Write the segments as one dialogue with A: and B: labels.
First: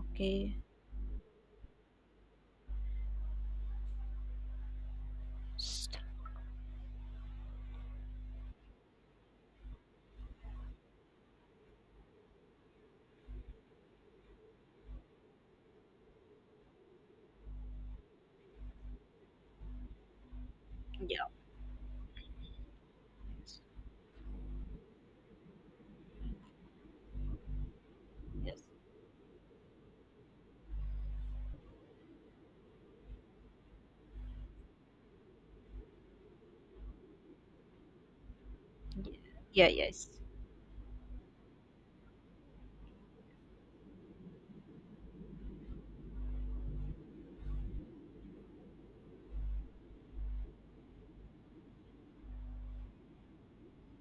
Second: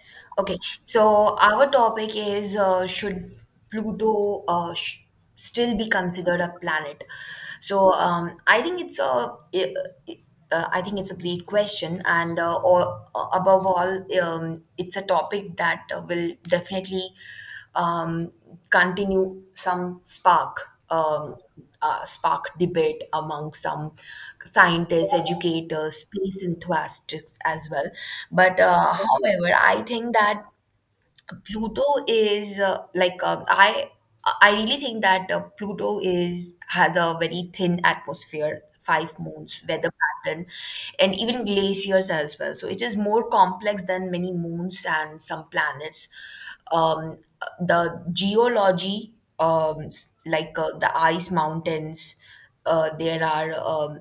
A: Okay.
B: Okay, so our topic is should Pluto sh still be
A: S-
B: considered a planet? I think it's i- I think it's a great question, and above all, it's a topic that will definitely um, continue some spark
A: Yeah.
B: um, spark debate among some scientists, educators, space enthusiasts as well. But
A: Yes.
B: However, I think that Pluto is I really think that Pluto is has a very thin atmosphere, five moons,
A: Yeah. Yeah.
B: weather
A: Yes.
B: pattern, and even glaciers as well. So it is more complex than many moons and some planets. Um, the geology, the ice mountains, there are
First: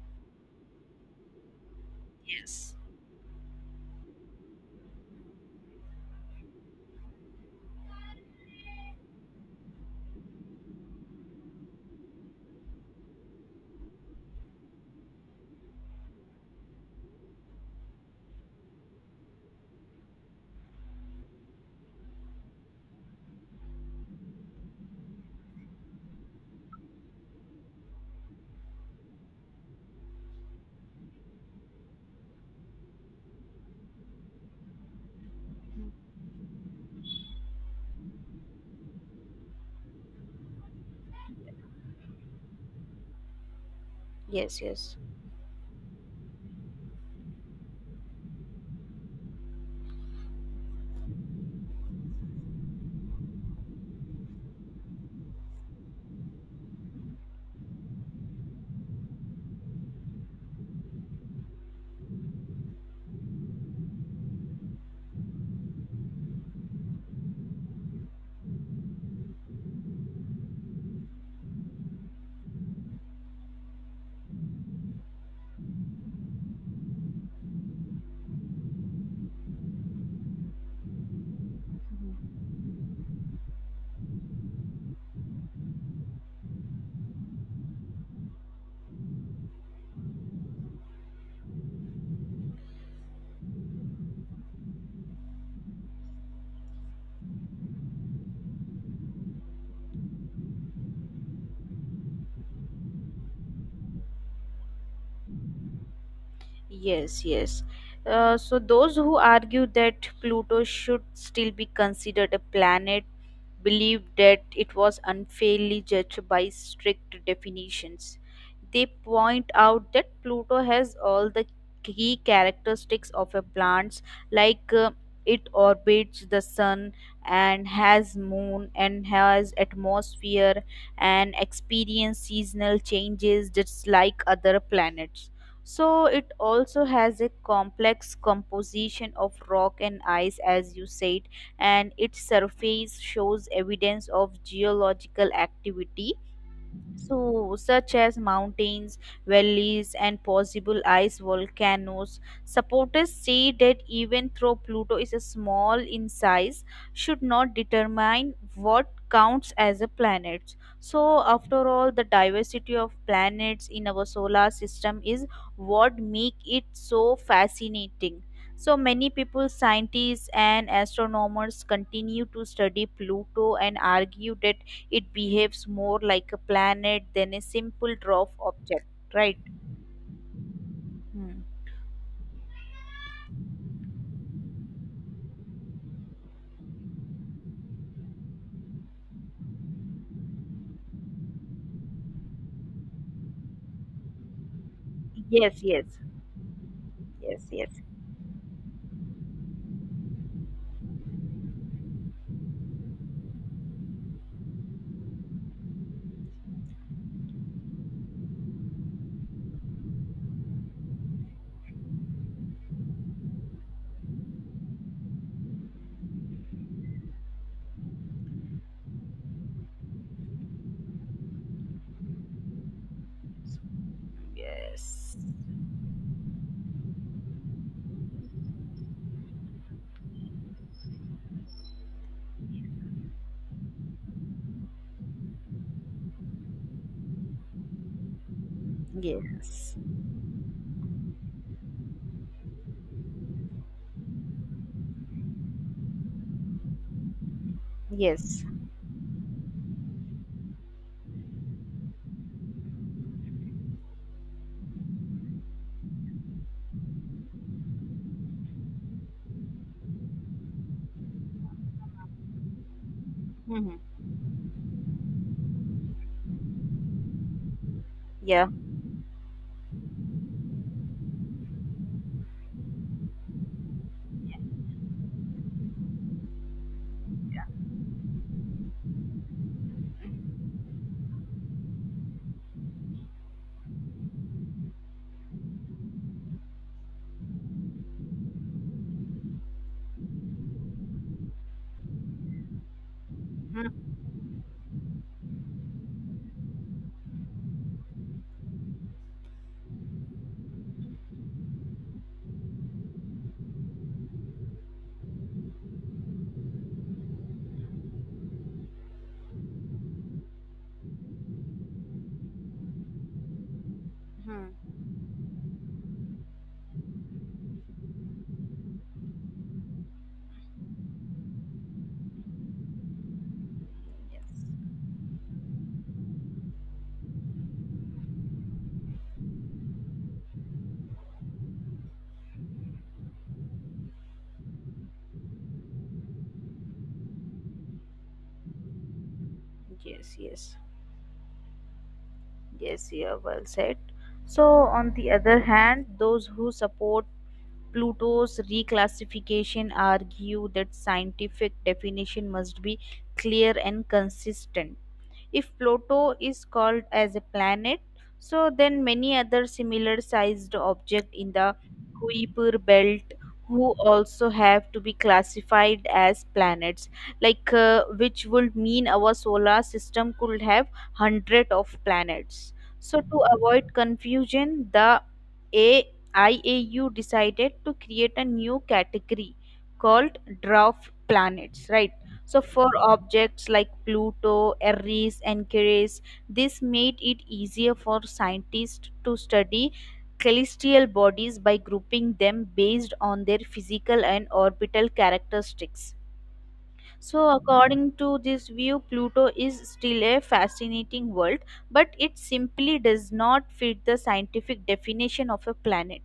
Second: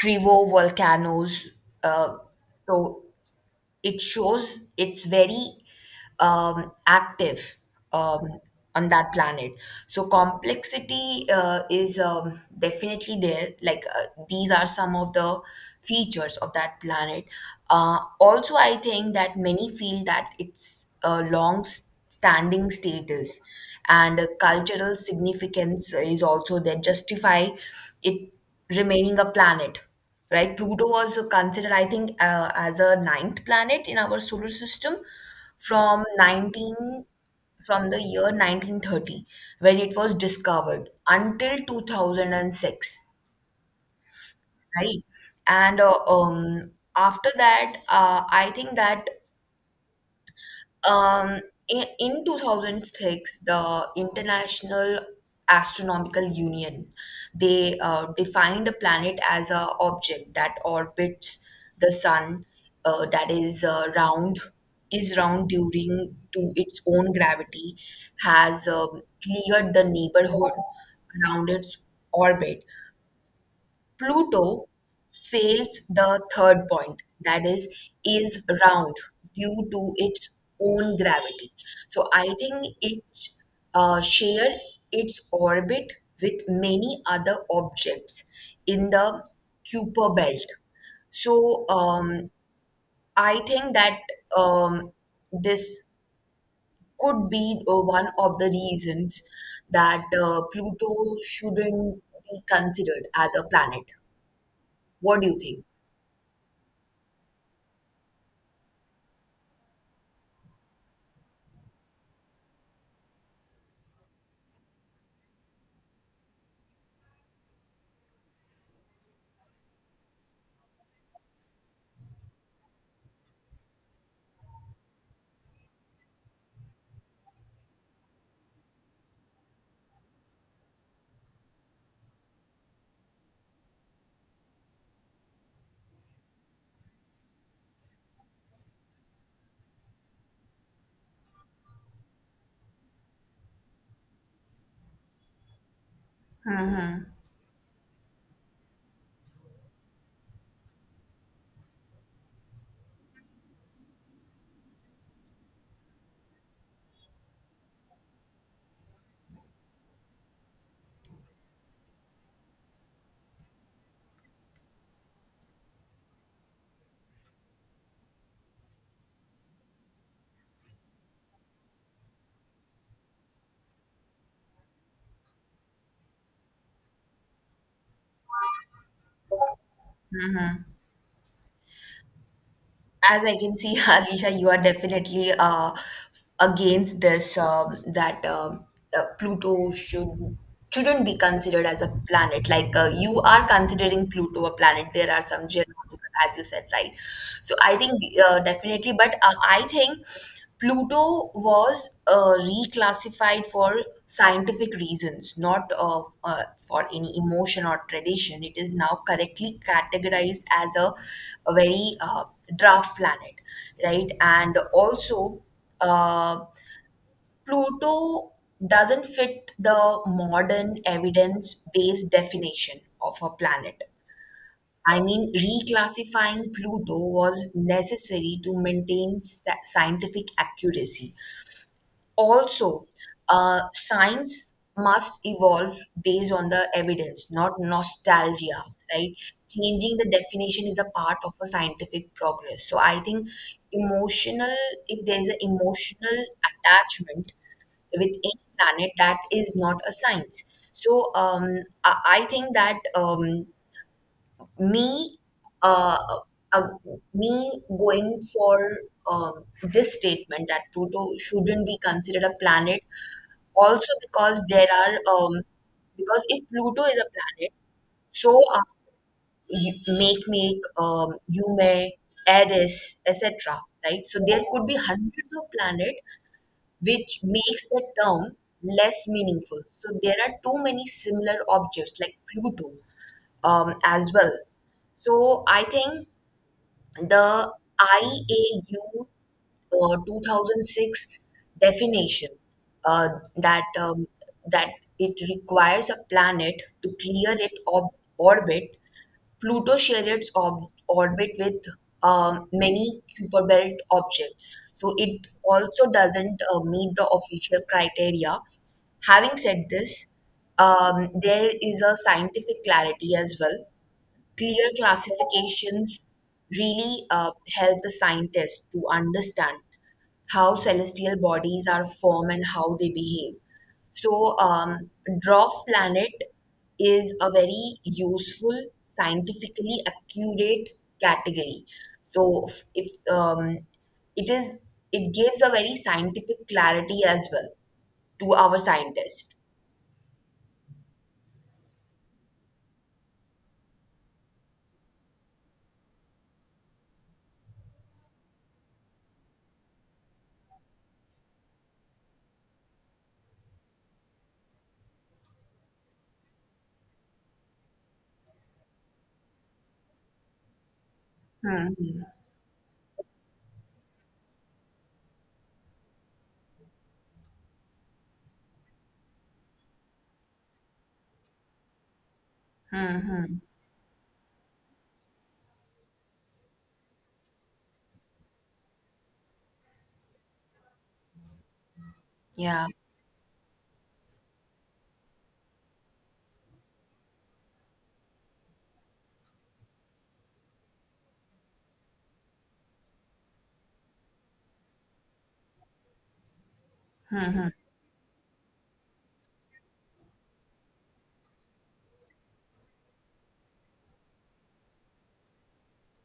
B: Krivo volcanoes. Uh,
A: Yes.
B: so it shows it's very active um, on that planet. So complexity is definitely there. These are some of the features of that planet. Also, I think that many feel that it's a long standing status and a cultural significance is also there justify it remaining a planet, right? Pluto was considered, I think, as a ninth planet in our solar system
A: Mhm.
B: from 19 from the year 1930 when it was discovered until 2006,
A: Yes. Yes.
B: right? And after that, I think that Um, in, in 2006, the International Astronomical Union, they defined a planet as a object that orbits the sun, that is round, is round during to its own gravity, has cleared the neighborhood around its orbit. Pluto fails the third point, that is round due to its own gravity. So I think it shared its orbit with many other objects in the Kuiper belt. So um, I think that um, this could be one of the reasons that Pluto shouldn't be considered as a planet. What do you think?
A: Yes, yes. So those who argue that Pluto should still be considered a planet believe that it was unfairly judged by strict definitions. They point out that Pluto has all the key characteristics of a planet, like it orbits the sun and has moon and has atmosphere and experience seasonal changes just like other planets, so it also has a complex composition of rock and ice, as you said, and its surface shows evidence of geological activity, so, such as mountains, valleys, and possible ice volcanoes. Supporters say that even though Pluto is a small in size, should not determine what counts as a planet. So, after all, the diversity of planets in our solar system is what make it so fascinating. So many people, scientists and astronomers continue to study Pluto and argue that it behaves more like a planet than a simple drop object, right? Hmm.
B: As I can see, Alisha, you are definitely against this that Pluto shouldn't be considered as a planet. You are considering Pluto a planet. There are some
A: Yes, yes,
B: geological, as you said, right?
A: yes,
B: So
A: yes,
B: I think definitely, but I think. Pluto was reclassified for scientific reasons, not for any emotion or tradition. It is now correctly categorized as a very draft planet, right? And also, uh, Pluto doesn't fit the modern evidence based definition of a planet. I
A: yes,
B: mean, reclassifying Pluto was necessary to maintain scientific accuracy. Also science must evolve based on the evidence, not nostalgia, right?
A: yes,
B: Changing the definition is a part of a scientific progress, so I think emotional, if there is an emotional attachment with any
A: yes.
B: planet, that is not a science. I think that me uh, uh, me going for um, this statement that Pluto shouldn't be considered a planet,
A: Hmm.
B: also because there are because if Pluto is a planet, so
A: Yeah.
B: are you, make make Yume, Eris, etc., right? So there could be hundreds of planet, which makes the term less meaningful. So there are too many similar objects like Pluto as well. So I think the IAU 2006 definition, uh, that
A: Hmm.
B: um, that it requires a planet to clear its orbit. Pluto shares its orbit with many Kuiper Belt objects, so it also doesn't meet the official criteria. Having said this, there is a scientific clarity as well. Clear classifications really help the scientists to understand how celestial bodies are formed and how they behave. So, dwarf planet is a very useful, scientifically accurate category. So, if um, it is, it gives a very scientific clarity as well to our scientists.
A: Yes, yes, yes, yeah. Well said. So, on the other hand, those who support Pluto's reclassification argue that scientific definition must be clear and consistent. If Pluto is called as a planet, so then many other similar sized objects in the
B: Hmm.
A: Kuiper belt who also have to be classified as planets, like which would mean our solar system could have hundred of planets,
B: Hmm.
A: so to
B: Hmm.
A: avoid confusion, the A- IAU decided to create a new category called dwarf planets, right? So,
B: Yeah.
A: for objects like Pluto, Eris, and Ceres, this made it easier for scientists to study celestial bodies by grouping them based on their physical and orbital characteristics. So, according to this view, Pluto is still a fascinating world, but it simply does not fit the scientific definition of a planet.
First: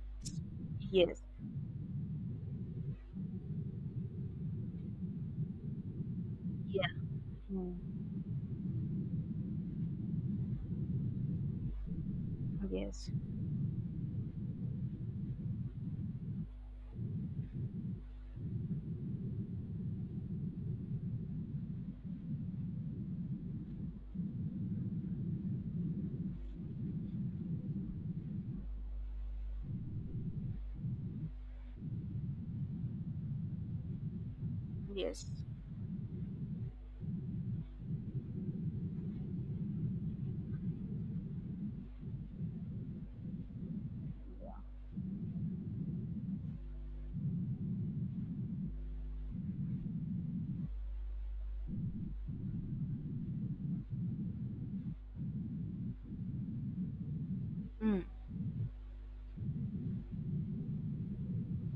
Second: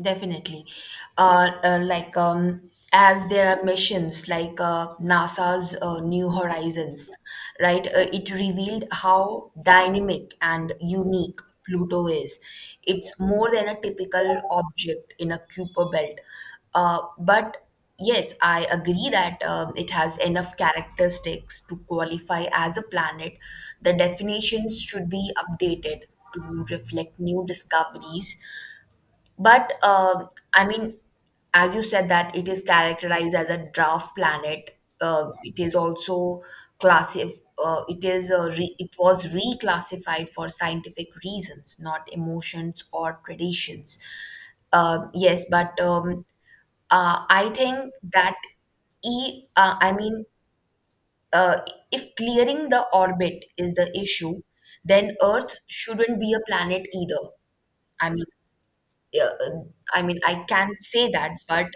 B: Definitely.
A: Yes.
B: Uh, uh, like um, as there are missions like NASA's New
A: Yeah.
B: Horizons,
A: Mm.
B: right? It revealed how dynamic and unique Pluto is.
A: Yes.
B: It's more than a typical object in a Kuiper belt. But yes, I agree that it has enough characteristics to qualify as a planet. The definitions should be updated to reflect new discoveries, but I mean, as you said, that it is characterized as a draft planet.
A: Yes.
B: It is also classif. It is re- It was reclassified for scientific reasons, not emotions or traditions. Yes, but I think that e I mean, uh, if clearing the orbit is the issue, then Earth shouldn't be a planet either.
A: Mm.
B: I mean, yeah, I mean, I can say that,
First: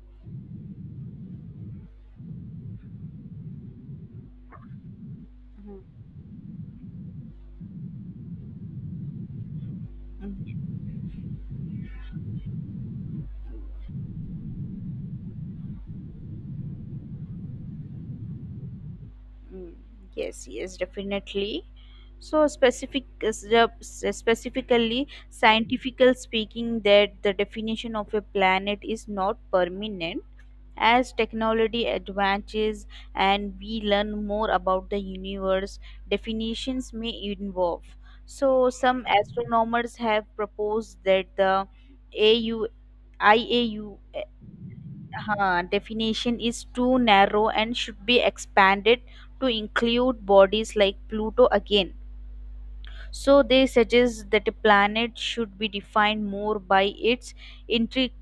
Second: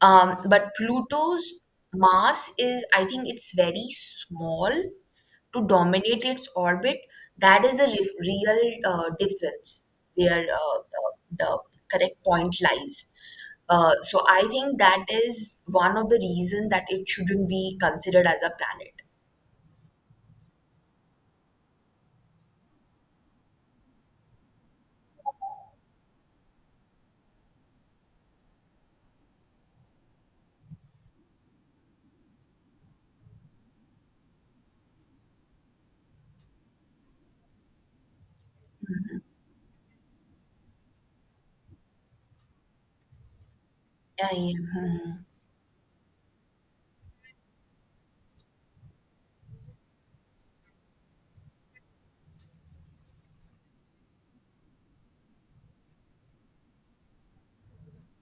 B: but Pluto's mass is, I think, it's very small to dominate its orbit. That is the real difference where
A: Mm.
B: the correct point lies. So I think that is one of the reasons that it shouldn't be considered as a planet.
A: Mm, yes, yes, definitely. So specifically scientifically speaking, that the definition of a planet is not permanent. As technology advances and we learn more about the universe, definitions may evolve. So some astronomers have proposed that the AU
B: Yeah, yeah. Mhm.
A: definition is too narrow and should be expanded to include bodies like Pluto again. So they suggest that a planet should be defined more by its intrinsic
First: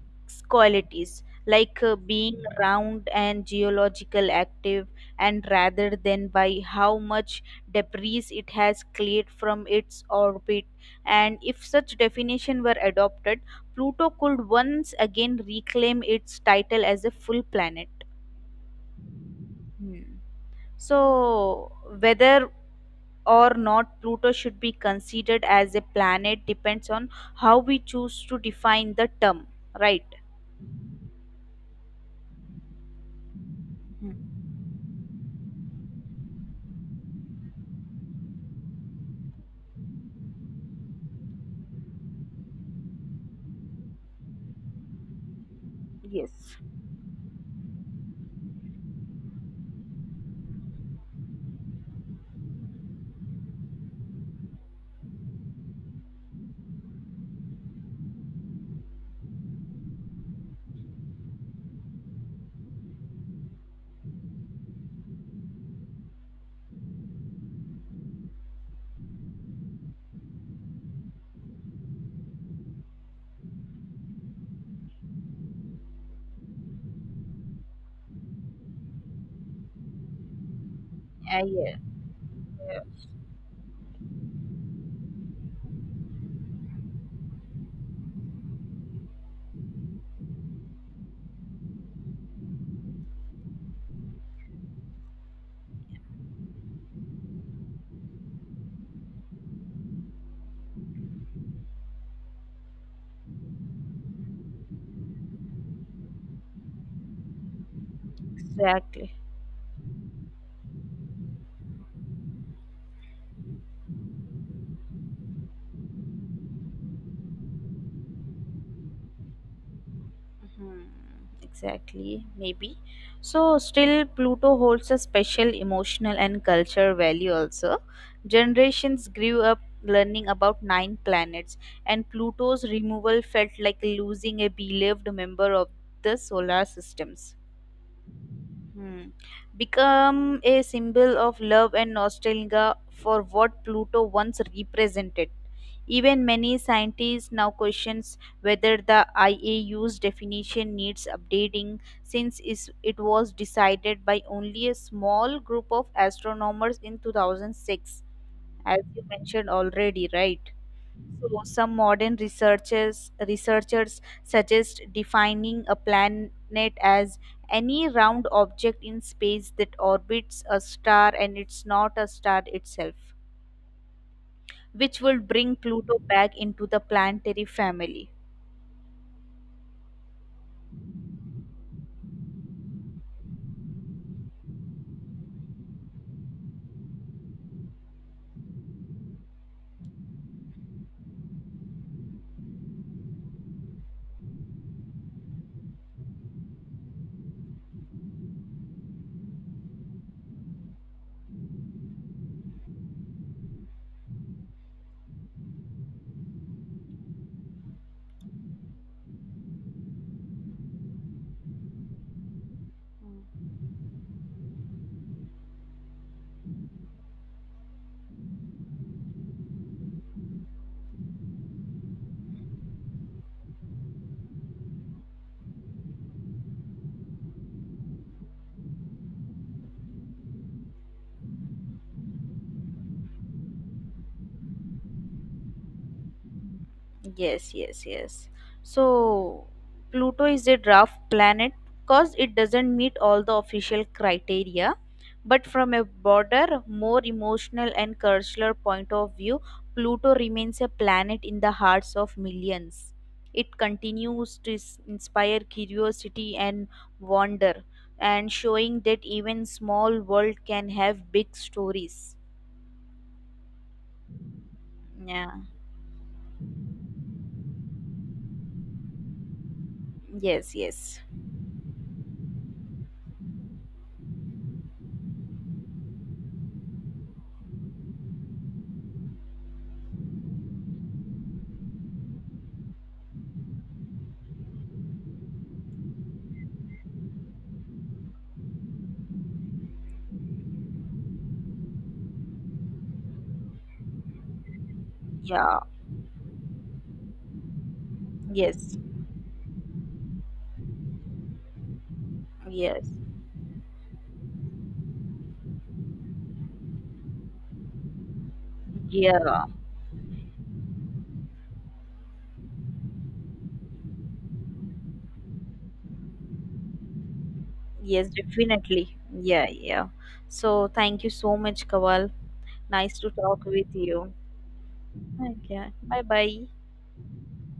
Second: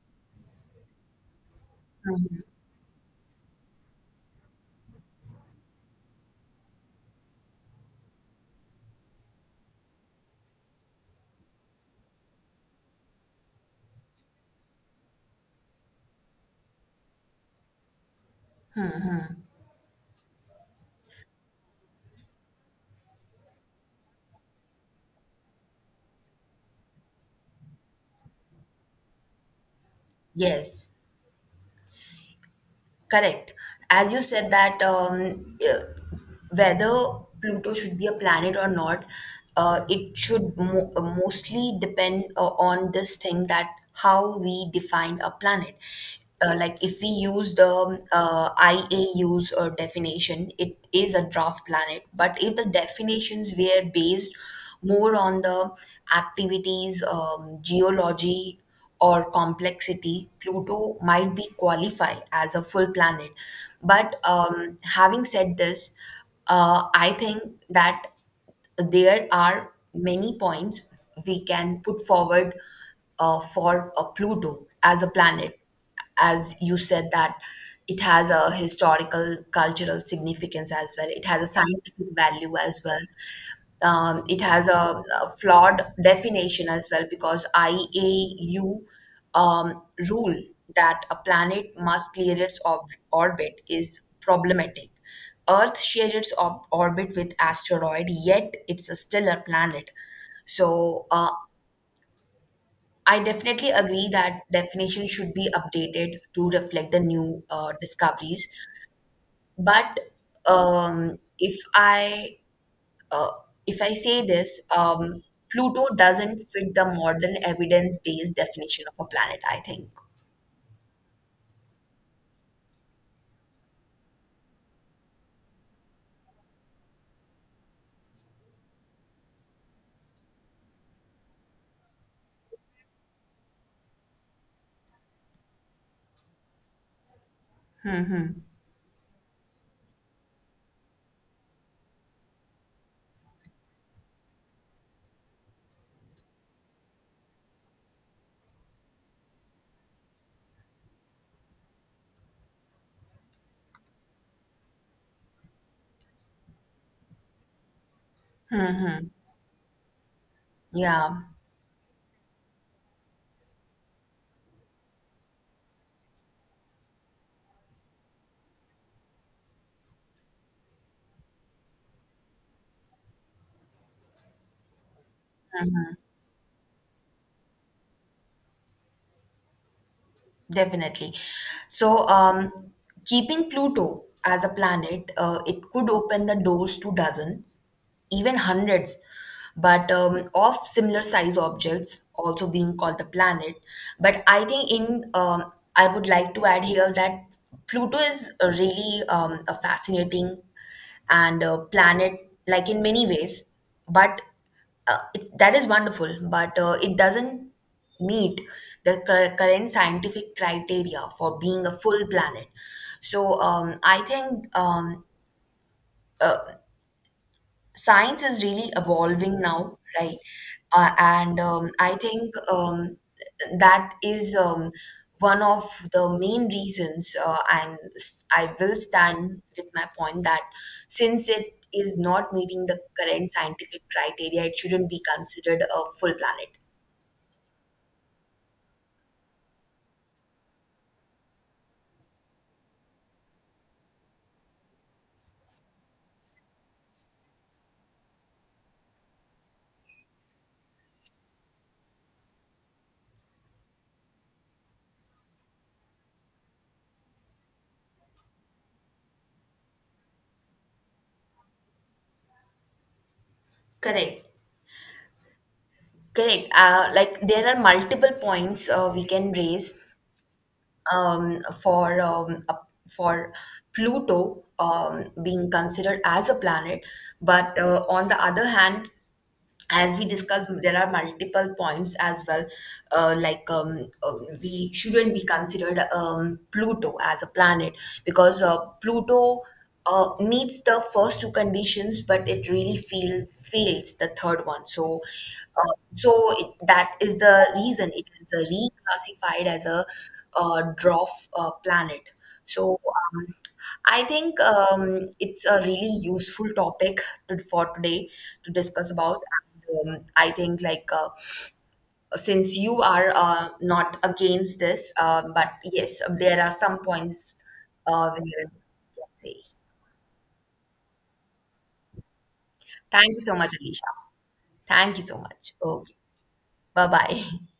A: qualities, like being round and geological active, and rather than by how much debris it has cleared from its orbit. And if such definition were adopted, Pluto could once again reclaim its title as a full planet. Hmm. So, whether or not Pluto should be considered as a planet depends on how we choose to define the term, right?
B: Yes. Correct. As you
A: Mhm.
B: said that whether Pluto should be a planet or not, it should mostly depend on this thing that how we define a planet.
A: Yes.
B: Like if we use the IAU's or definition, it is a draft planet. But if the definitions were based more on the activities, geology, or complexity, Pluto might be qualified as a full planet. But having said this, I think that there are many points we can put forward for Pluto as a planet, as you said, that it has a historical cultural significance as well, it has
A: Uh,
B: a
A: yeah,
B: scientific value
A: yeah,
B: as well, it has a flawed definition as well, because IAU um, rule that a planet must clear its orbit is problematic. Earth shares its orbit with asteroid, yet it's a still a planet. So I definitely agree that definition should be updated to reflect the new discoveries.
A: exactly.
B: But um, if I uh, if I say this, Pluto doesn't fit the modern evidence-based definition of a planet, I think.
A: Mhm. Exactly, maybe. So, still, Pluto holds a special emotional and cultural value also. Generations grew up learning about nine planets, and Pluto's removal felt like losing a beloved member of the solar systems. Hmm. Become a symbol of love and nostalgia for what Pluto once represented. Even many scientists now questions whether the IAU's definition needs updating, since it was decided by only a small group of astronomers in 2006, as you mentioned already, right?
B: Yeah,
A: So some modern researchers suggest defining a planet as any round object in space that orbits a star and it's not a star itself, which will bring Pluto back into the planetary family.
B: definitely. So, keeping Pluto as a planet, it could open the doors to dozens, even hundreds, but of similar size objects, also being called the planet. But I think in I would like to add here that Pluto is a really a fascinating and a planet, like in many ways. But it's that is wonderful, but it doesn't meet the current scientific criteria for being a full planet. So I think uh, science is really evolving now, right? And I think that is one of the main reasons, and I will stand with my point that since it is not meeting the current scientific criteria, it shouldn't be considered a full planet.
A: Yes, yes, yes. So Pluto is a draft planet because it doesn't meet all the official criteria. But from a broader, more emotional and cultural point of view, Pluto remains a planet in the hearts of millions. It continues to inspire curiosity and wonder, and showing that even small world can have big stories.
B: Correct.
A: Yeah.
B: Correct. Like there are multiple points we can raise
A: Yes, yes.
B: um, for um, a- for Pluto being considered as a planet. But on the other hand, as we discussed, there are multiple points as well. Uh, like um, uh, we shouldn't be considered Pluto as a planet because Pluto meets the first two conditions, but it really feel fails the third one. So,
A: Yeah.
B: so it, that is the reason it is
A: Yes.
B: reclassified as a dwarf planet. So
A: Yes.
B: I think it's a really useful topic to, for today to discuss about.
A: Yeah.
B: And, I think since you are not against this, but yes, there are some points
A: Yes,
B: where,
A: definitely.
B: let's say.
A: Yeah, yeah. So thank you so much, Kawal. Nice
B: Thank
A: to
B: you so
A: talk
B: much,
A: with
B: Alicia.
A: you.
B: Thank you so much.
A: Okay.
B: Okay,
A: Bye bye.
B: bye bye.